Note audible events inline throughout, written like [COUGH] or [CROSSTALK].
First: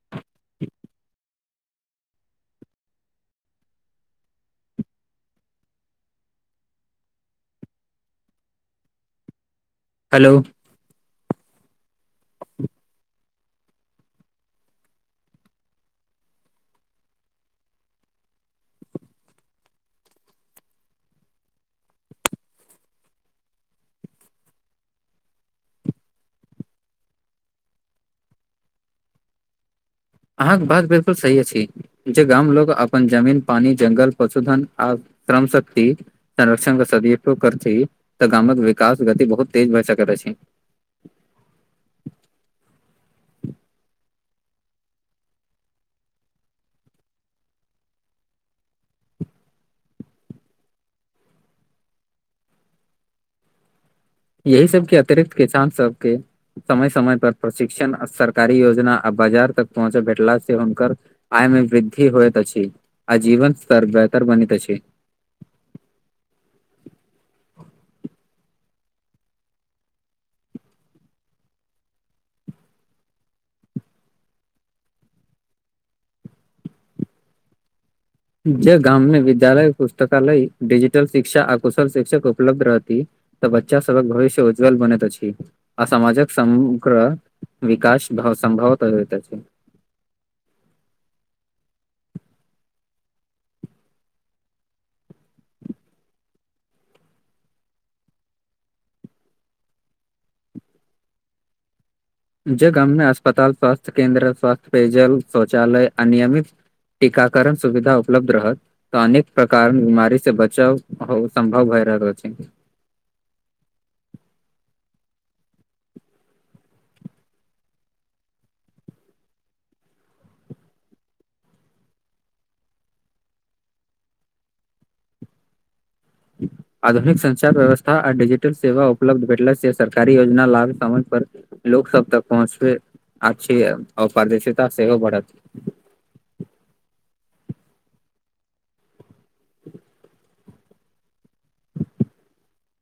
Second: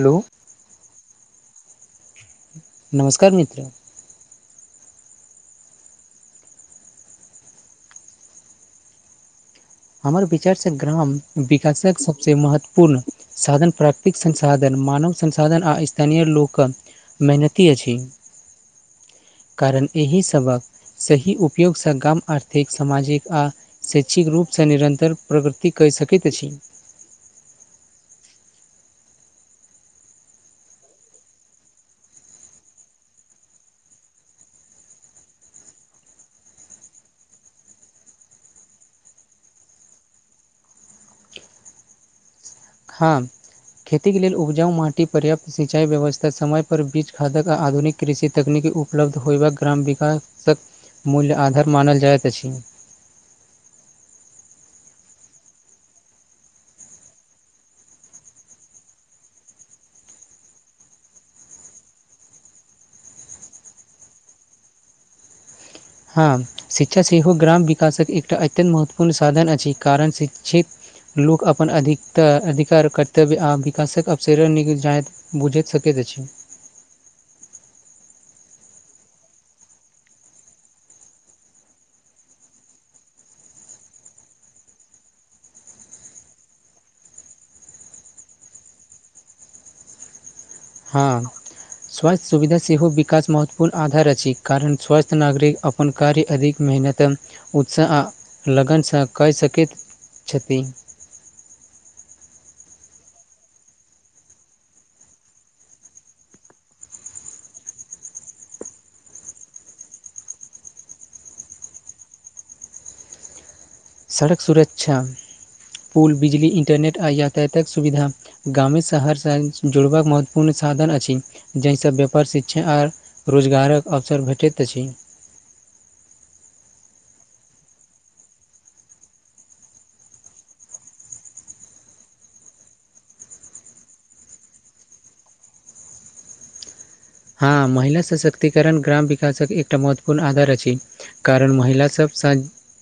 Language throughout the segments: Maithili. हेलो। नमसकार मित्र हमर हेलो विचार से ग्राम विकासक सबसेमहत्वपूर्ण। साधन प्राकृतिक संसाधन मानव संसाधन आ स्थानीय लोक। मेहनती अछि कारण एहि सभक सही उपयोगसँ कम आर्थिक सामाजिक आ शैक्षिक लोक निरन्तर प्रगृति कहि सकैत अछि। अहाँके बात बिलकुल सही अछि। जे गामक अपन जमीन पानी जंगल पशुधन आ श्रममं। शक्ति संरक्षण के सदुो करती तऽ गामक विकास गति बहुत तेज भए सकैत छै। हँ। खेतीके लेल उपजाउ माटी पर्याप्त सिंचाइ व्यवस्था समयप पर बीज खादक आ आधुनिक। कृषि तकनीक उपलब्ध होयबाक ग्राम विकासक मूल्य आधार मानल जाइत अछि यही सबके अतिरिक्त किसानसबके समय समय पर प्रशिक्षण सरकारी योजना आ बाजार तक पहुँच भेटला से हुनकर आय मे वृद्धि होइत अछि आ जीवन स्तर बेहतर बनैत अछि। हँ शिक्षा सेहो ग्राम विकासके एकटा अत्यन्त महत्वपूर्ण साधन अछि कारण जेशिक्षित। लोक अपन अधिकतर अरधिकार कर्तव्य आओर विकासक अवसर नहि जायत बुईझ सकैत अछि। जे गाममे विद्यालय पुस्तकालयडिजिटलशिक्षा आ कुशल शिक्षक उपलब्धरहति तऽ बच्चा सभहकभविष्य उज्ज्ल बनैत अछि असामाजक समग्र विकास भ संभवतलगैत अछि हँ स्वास्थ्य सुविधा सेहो विकास महत्वपूर्ण आधार अछि कारण स्वास्थ्य नागरिक अपन कार्य अधिक मेहनत उत्साह आ लगनसँ कऽ सकैत अछि छति जे गाममे अस्पताल स्वास्थ्य केन्द्र स्वथ्य पेजल शौचालय अनियमित टीकाकण सुविधा उपलब्ध रहत तऽ अनेक प्रकार बीमारी से बचाव आसम्भव भए रहल अछि सड़क सुरक्षा पुल बिजली इन्टरनेट आ यातायातात सुविधा शहरसँ जुड़बाक महत्वपूर्ण साधन अछि जाहिसँ व्यापार शिक्षााआ रोजगारक अवसर भेटैतऽ अछि [INAUDIBLE] [INAUDIBLE] आधुनिक संचार व्यवस्था आ डजिटल सेवा उपलब्ध भेटल से सरकारी योजना लाभ समय पर लोक सब तक पहुँचले अच्छी अपारदर्शिता सेहो बढ़त हँ महिला सशक्तिकरण ग्राम विकासक एकटा महत्वपूर्ण आधार अछि कारण महिलासभ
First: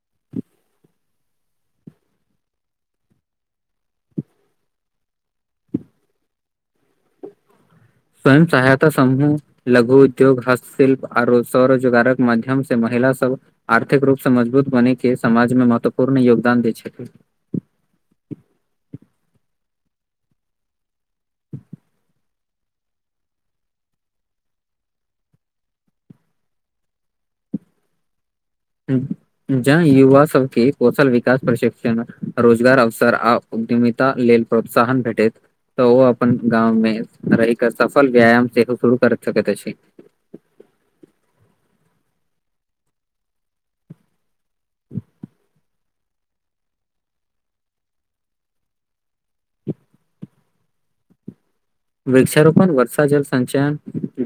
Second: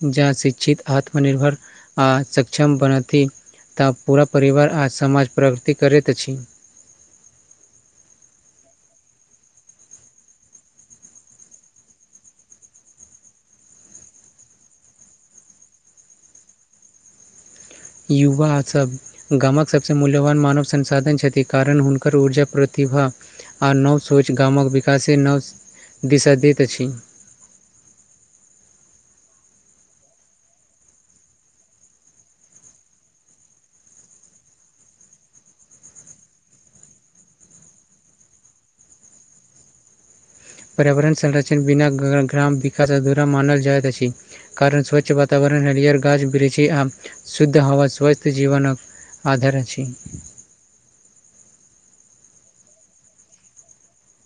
जँ शिक्षित आत्मनिर्भर आ सक्षम बनती तऽ पूरा परिवार आ समाज प्रगति करैत अछि स्वयं सहायता समूह लघु उद्योग हस्तशिल्प आ स्वरोजगारक माध्यम सऽ महिला सब आर्थिक रूप सऽ मजबूत बनने के समाजमे महत्वपूर्ण योगदान दै छथिन युवा सब गामक सभसँ मूल्यवान मानव संसाधन छथि कारण हुनकर ऊर्जा प्रतिभा आ नव सोच गामक विकासे नव दिशा दैत अछि जह युवा सबके कौशल विकास प्रशिक्षण रोजगार अवसर आ उद्यमितता लेल प्रोतसाहन भेटैत तऽ ओ अपन गाँव मे रहि कऽ सफल व्यायाम सेहो शुरू कर सकैत छै पर्यावरण संरक्षण बिना ग्राम विकास अधूरा मानल जाइत अछि कारण स्वच्छ वातावरण हरिहर गाछ बिड़छी आ शुद्ध हवा स्वस्थ्य जीवन आधर अछी वृक्षारोपण वर्षा जल संचयन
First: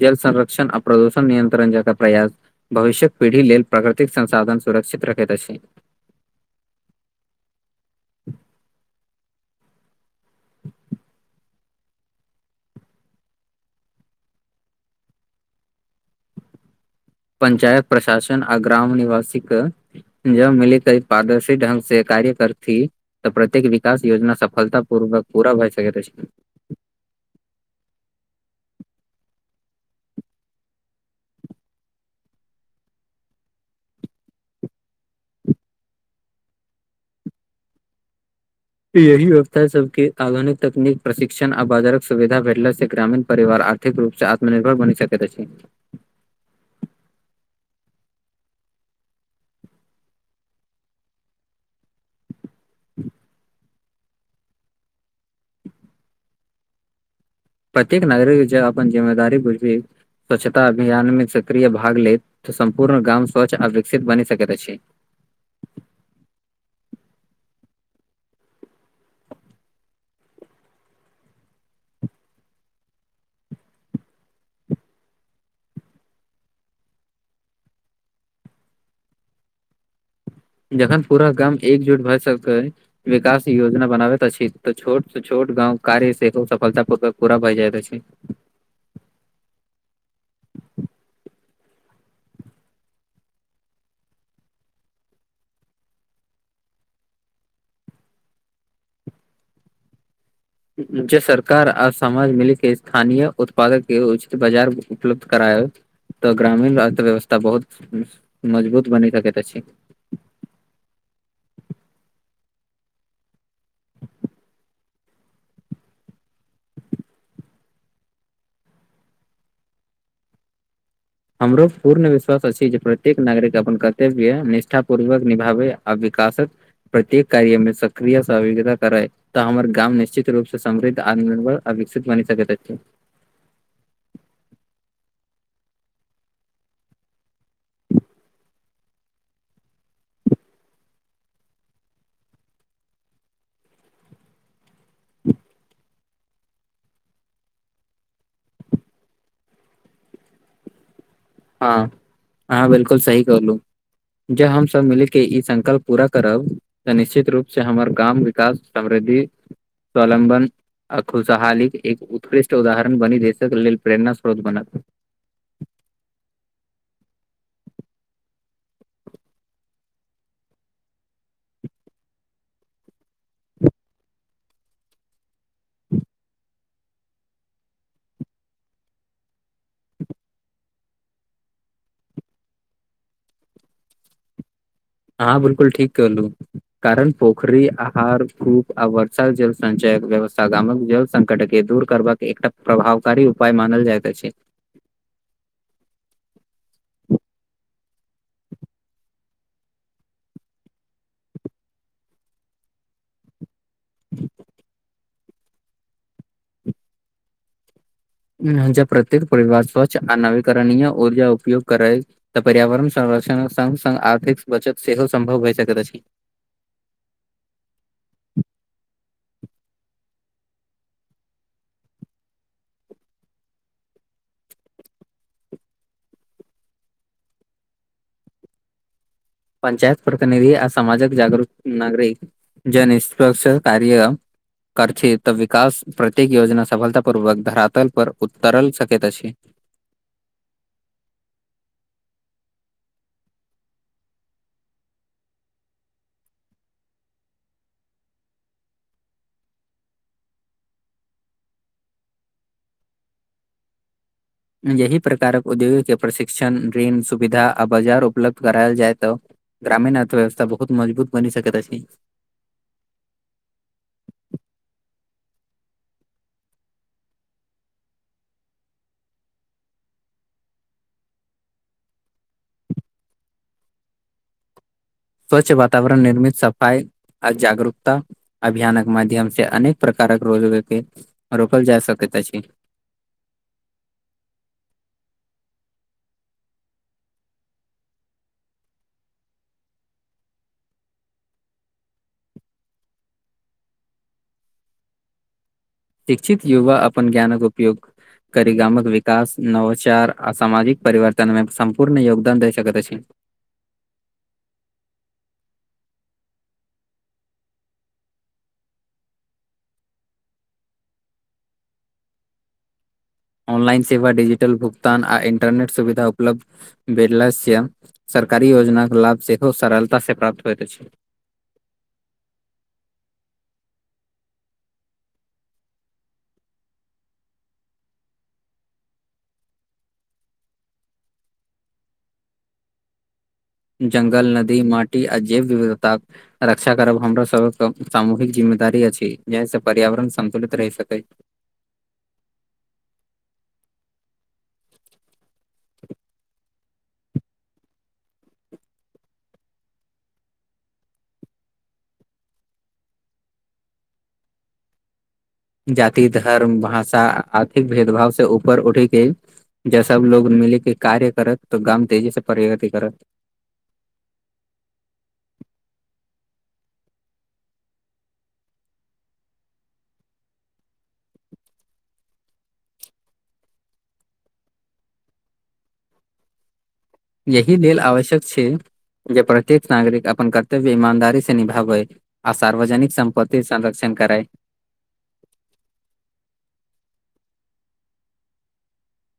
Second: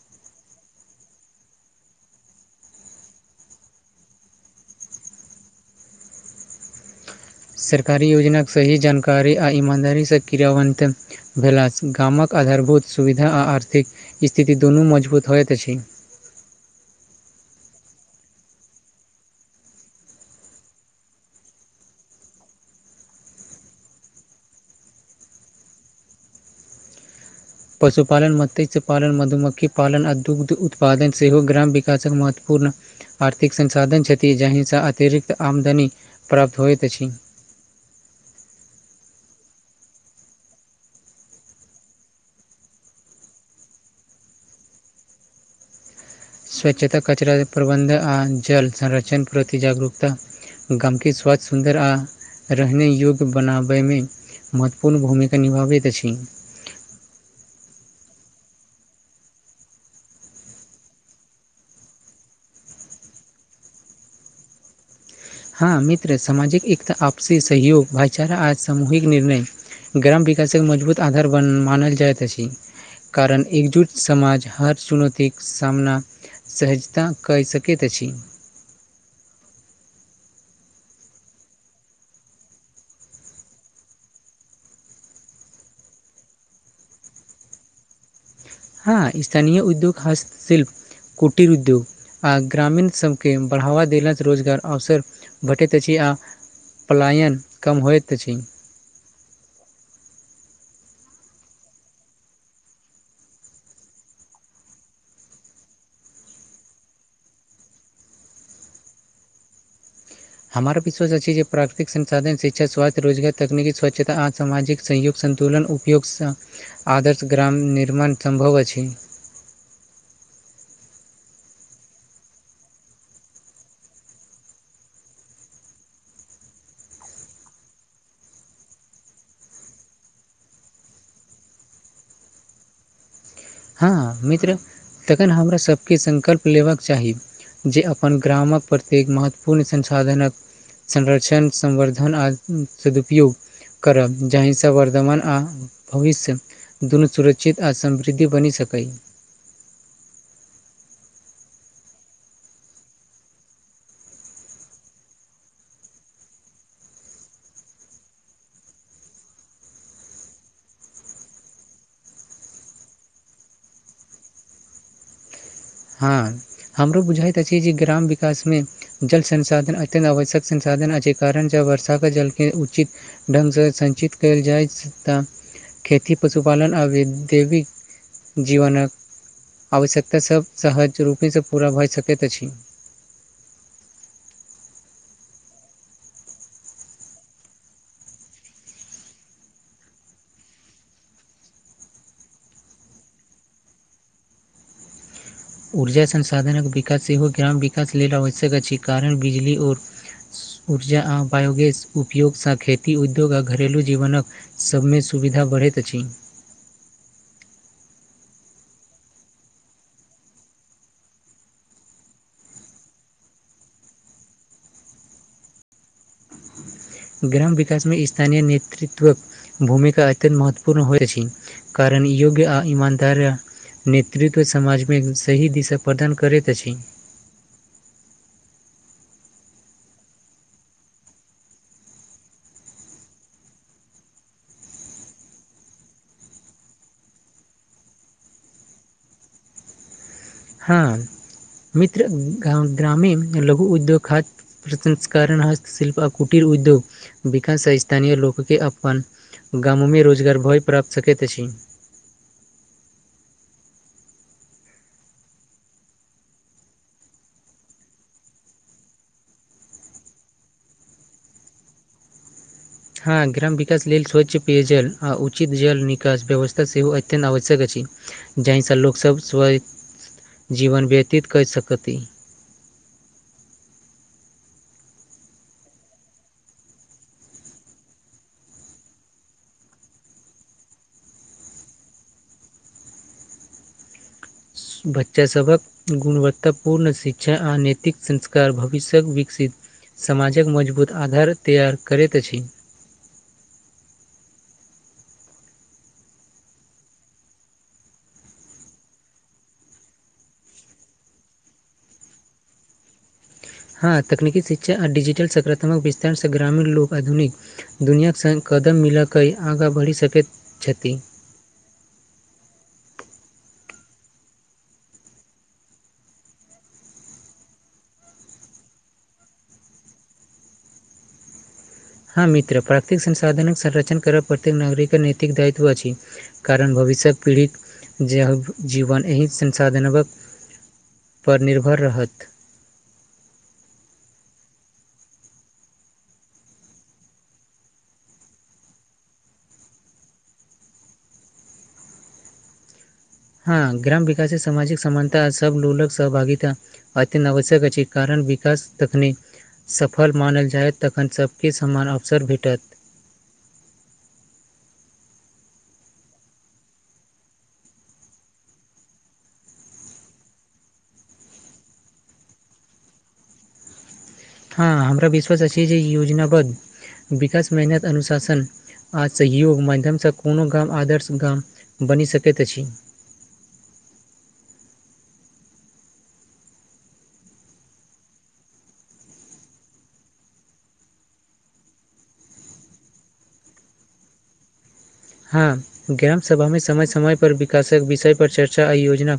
जल संरक्षण आ प्रदूषण नियंत्रण जका प्रयास भविष्यक पीढ़ी लेल प्राकृतिक संसाधन सुरक्षित रखैत अछि सरकारी योजनाक सही जानकारी आ ईमानदारीसँ क्रियावंत भेलासँ गामक आधारभूत सुविधा आ आर्थिक स्थिति दुनू मजबूत होइत अछि पंचायत प्रशासन आ ग्राम निवासी कऽ जब मिली तऽ पारदर्शी ढ्ंग से कार्य करथिी तऽ प्रत्येक विकास योजना सफलता पूर्वक पूरा भए सकत अछि पशुपालन मत्स्य पालन मधुमक्खी पालन आ दुग्ध उत्पादन सेहो ग्राम विकासक महत्वपूर्ण आर्थिक संसाधन छथि जाहिसँ अतिरिक्त आमदनी प्राप्त होइत अछि यही ववस्था सब के आधुनिक तकनीक प्रशिक्षण आ बाजारक सुविधा भेटला से ग्रामीण परिवार आ िक रूपसँ आत्मनिर्भर बनि सकैत अछि स्वच्छता कचरा प्रबन्ध आ जल संरक्षण प्रति जागरूकता गमकेी स्वास्थ सुन्दरा रहने योग्य बनाबयमे महत्वपूर्ण भूमिका निभाबैत अछि प्रत्येक नागरिक जँ अपन जिम्मेदार बुजी स्वच्छता अभियान मे सक्रिय भाग लेैत तऽ सम्पूर्ण गाम स्वच्छ आ विकसित बनि सकैत अछि हँ मित्र सामाजिक एकता आपसी सहयोग भाईचारा आ सामूहििक निर्णय ग्राम विकासक मजबूत आधार बन मानल जाइत अछि कारण एकजुट समाज हर चुनौतीक सामना सहजता कहि सकैत अछी जखन पूरा गाम एकजुट भए सके विकास योजना बनाबैत अछि तऽ छोट सऽ छोट गाँव कार्य सेहो सफलता पूर्वक पूरा भय जाय अछि हँ स्थानिय उद्योग हास्तशिल्प कुटीर उद्योग आ ग्रामीण सभकेँ बढ़ावा देला सऽ रोजगार अवसर भेटैत अछि आ पलायन कम होइत अछि जे सरकार आ समाज मिलिक के स्थानीय उत्पादक के उचित बाजार उपलब्ध कराय तऽ ग्रामीण अर्थव्यवस्था बहुत मजबूत बनी सकैत अछि हमरा विश्व अछि छै जे प्राकृतिक संसाधन शिक्षा स्वास्थ्य रोजगार तकनिकी स्वच्छता आ सामाजिकऽ सहयोग सन्तुलन उपयोगस आदर्श ग्राम निर्मण सम्भव अछि हमरो पूर्ण विश्वास अछि जे प्रत्येक नागरिकऽ अपन कर्तव्य निष्ठा पूर्वक निभाबै आ विकासक प्रत्येक कार्यमे सक्रिय सवगता कर त हमर गाम निश्चित रूपसँ समृद्ध आत्मनिर्भर आर विकसित बनि सकैत अछि ह मित्र तखन हमरा सभके संकल्प लेबाक चाही जे अपन ग्राम कऽ प्रत्येक महत्वपूर्ण संसाधनक संरक्षण संवर्धन अ सदुपयोग करब जाहिस वर्धमान आ भविष्य दून सुरक्षित आ समृद्धि बनि सके ह ह बिल्कूल सही कहलू जे हमसभ मिलके इ संकल्प पूरा करब निश्चित रूपस हमर गाम विकास समृद्धि स्वलम्बन आ खुशहालीक एक उत्कृष्ट उदाहरण बनी देशकऽ लेलऽ प्रेरणा स्रोत बनत ह हमरो बुझाइत अछि जे ग्राम विकासमे जल संसाधन अत्यंत आवश्यक संसाधन आ कारण जब वर्षा के जलके उचित ढंगगसँ संञचित कल जाइ छै खेती पशुपालन आ दैविक जीवन कऽ आवश्यकता सभ सहज रूपेसँ पूरा भऽ सकैत अछि हँ बिल्कूल ठीक कहलू कारण पोखरी आहर खूब आ वर्ष जलसचय व्यवस्था गामक संकट के दूर करबाकऽ एकटा प्रभावकारी उपाय मानल जाइत अछि ऊर्जा संसाधनक विकास सेहो ग्राम विकास लेलऽ आवश्यक अछि कारण बिजली ओर ऊर्जा आ बायोगस उपयोगसँ खेत। उद्योग आ घरेलू जीवनक सभमे सुविधा बढ़ैत अछि जब प्रत्यक परिवार स्वच्छ आ नवीकरणीय ऊर्जा उपयोग करे तऽ पर्यावरण संरक्षणक संग आर्थिक बचत सेहो सम्भव होइ सकैत अछि ग्राम विकास मे स्थानीय नेतृत्वक भूमिका अत्यत महत्वपूर्ण होइत अछि कारण योग्य आ इमानदार। नेतृत्व समाज मे सही दिशा प्रदान करैत अछि पञ्चायत प्रतिनिधि आ समामाजक जागृत नागरिक निष्प्ष कार्य करथि तऽ विकास प्रत्येक योजना सफलता पूर्वकऽ धरातल पर उतरल सकैत अछि ह मित्र गाम ग्रामीण लघु उद्योग खात प्रसंस्करण हस्तशिल्प कुटीर उधोग विकास आ स्थानीय लोक के आह्वान गाम मे रोजगार भय प्राप्त सकैत अछि। यही प्रकार कऽ उद्योगके प्रशिक्षण ऋण सुविधा आ बाजार उपलब्ध करायल जायत ग्रामीण अर्थव्यवथा बहुत मजबूत बनि सकैत अछि। ह ग्राम विकास लेल स्वच्छ पेयजल आ उचित जल निकास व्यवस्था सेहो अत्यन्त आवश्यक अछि जाहिसँ लोकसभ स्व जीवन व्यतीत क सकथि स्वच्छ वातावरण निर्मित सफाई आ जागरूकता अभियानक माध्यम से अनेक प्रकारक रोज के रोकल जा सकैत अछि। बच्चा सभ कऽ गुणवत्तापूर्ण शिक्षा आ नैतिक संस्कार भविष्य्यकऽ विकसित समाजकऽ मजबूत आधार तैयार करैत अछि शिक्षित युवा अपन ज्ञान कऽ उपयोग करी गाम कऽ विकास नवचार आ सामाजिक परिवर्तन मे सम्पूर्ण योगदान द सकैत अछि ह तकनीकी शिक्षा आ डजिटल सकारात्मक विस्तारसँ ग्रामीण लोक आधुनिक दुनियाक संग कदम मिलाकऽ आगाँ बढ़ि सकैत छथि ऑनलाइन सेवा डिजिटल भुगतान आ इन्टरनेट सुविधा उपलब्ध [UNINTELLIGIBLE] सरकारी योजनाक लाभ सेहो सरलतासँ प्राप्त होइत अछि हँ मित्र प्राकृतिक संसाधनक संरक्षण करब प्रत्येक नागरिक नैतिक दायित्व अछि कारण भविष्य पीढ़ी जेहम जीवन एहि संसाधनक पर निर्भर रहत जंगल नदी माटी अ जैव विविधता रक्षा करब हमरो सब सामूहिक जिम्मेदारी अछि जहि से पर्यावरण संन्तुलित रहि सकै हँ ग्राम विकास सामाजिक समानता सब लोलक सहभागिता अतिआवश्यक अछि कारण विकास तकनीक सफल मानल जायेत तखन सबके समान अवसर भेटत जाति धर्म भाषा आर्थिक भेदभाव से ऊपर उठी के जे सब लोग मिली के कार्य करत तऽ गाम तेजी से प्रगति करत हँ हमरा विश्वास अछि जे ई योजना बध विकास मेहनत अनुशासन आ सहयोग माध्यमसँ कोनो गाम आदर्श गाम बनि सकैत अछि यही लेल आवश्यक छै जे प्रत्येक नागरिक अपन कर्तव्य ईमानदारी से निभाबे आ सार्वजनिक संपति संरक्षण करैय हँ ग्राम सभामे समय समयपर विकासक विषयपर चर्चा आ योजना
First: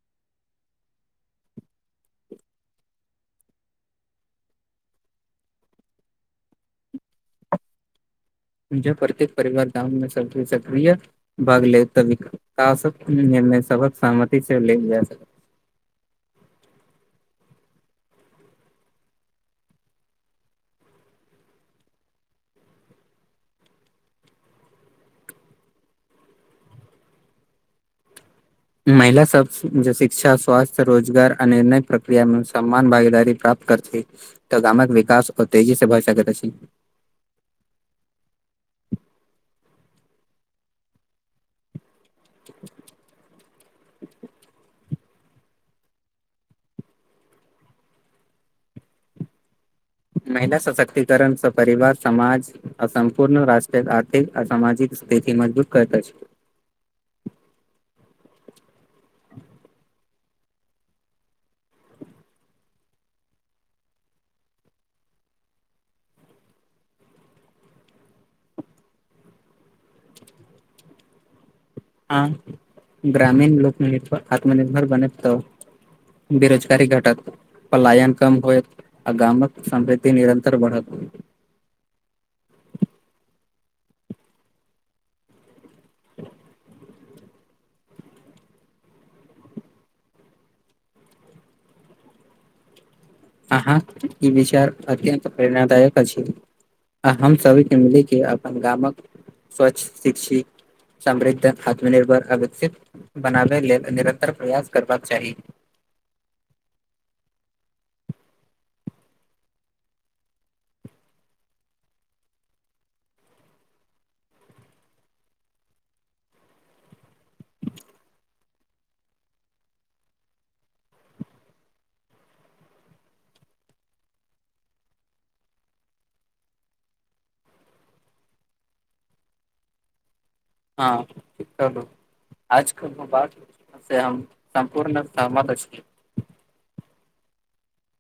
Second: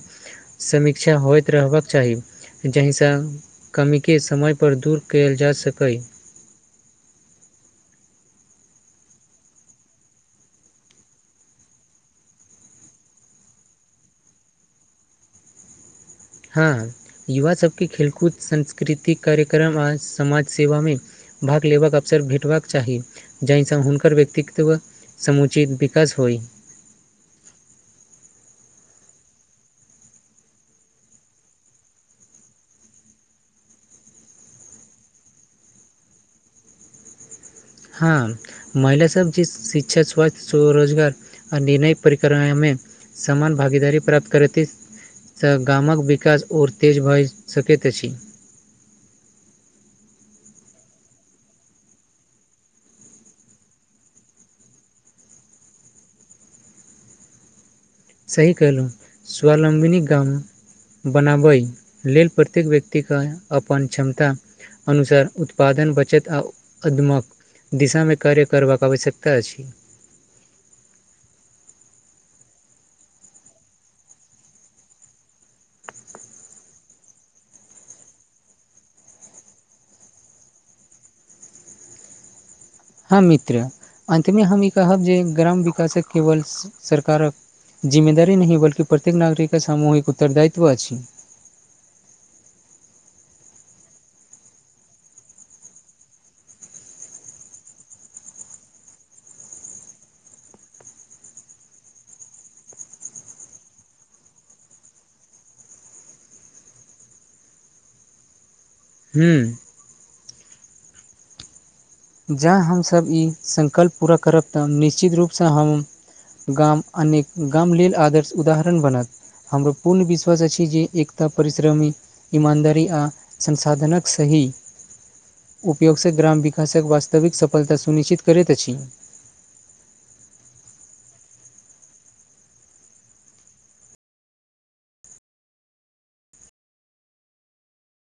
समीक्षा होइत रहबाक चाही जाहिसँ कमी के समयपर दूर कयल जा सकय प्रत्येक परिवार गाम मे सब सक्रिय भाग ले तऽ विकासक निर्णय सबहक सहमति से लेल जायत हँ युवा सबके खेलकूद सांस्कृतिक कार्यक्रम आ समाज सेवामे भाग लेबाक अवसर भेटबाक चाही जाहिसँ हुनकर व्यक्तित्व समुचित विकास होइ महिला सब जे शिक्षा स्वास्थ्य रोजगार आ निर्णय प्रक्रियामे सम्मान भागीदारी प्राप्त करथि तऽ गामक विकास आउर तेजी से भय सकेथ अछि हँ महिलासभ जे शिक्षा स्वास्थ्य स्वरोजगार आ निर्णय [UNINTELLIGIBLE] समान भागीदारी प्राप्त करैत सँ गामक विकास आओर तेज भऽ सकैत अछि महिला सशक्तिकरण सँ परिवार समाज आ सम्पूर्ण रष्ट्रक आर्थिक आ सामजिक स्थिति मजबूत करत अछि सही कहलू स्वलम्बिनी गाम बनाबय लेल प्रत्येक व्यक्तिके अपन क्षमता अनुसार उत्पादन बचत आ अदमक दिशामे कार्य करबाक आवश्यकता अछि आ ग्रामीण लोक आत्मनिर्भर बनत तऽ बेरोजगारी घटत पलायन कम होएत आ गामक समृद्धि निरन्तर बढ़त हँ मित्र अन्तमे हम ई कहब जे ग्राम विकासक केवल सरकारक जिम्मेदारी नहि बलकी प्रत्येक नागरिक के सामूहिक उत्तर दायित्व अछि अहाँ ई विचार अत्यंत प्रेरणादायक अछि आ हम सभी के मिली के अपन गामक स्वच्छ शिक्षित समृद्ध आत्मनिर्भर विकसित बनाबय लेल निरन्तर प्रयास करबाक चाही हूँ जँ हमसभ ई सङ्कल्प पूरा करब तऽ निश्चित रूपसँ हम गाम अनेक गाम लेलल आदर्श उदाहरण बनत। हमर पूर्ण विश्वास अछि जे एकता परिश्रमी ईमानदारी आ संसाधनकक सही उपयोगसँ ग्राम विकास विकासक वास्तविक सफलता सुनिश्चित करैत अछि। हँ [UNINTELLIGIBLE] आज कऽ से बात हम सम्पूर्ण सहमत अछि।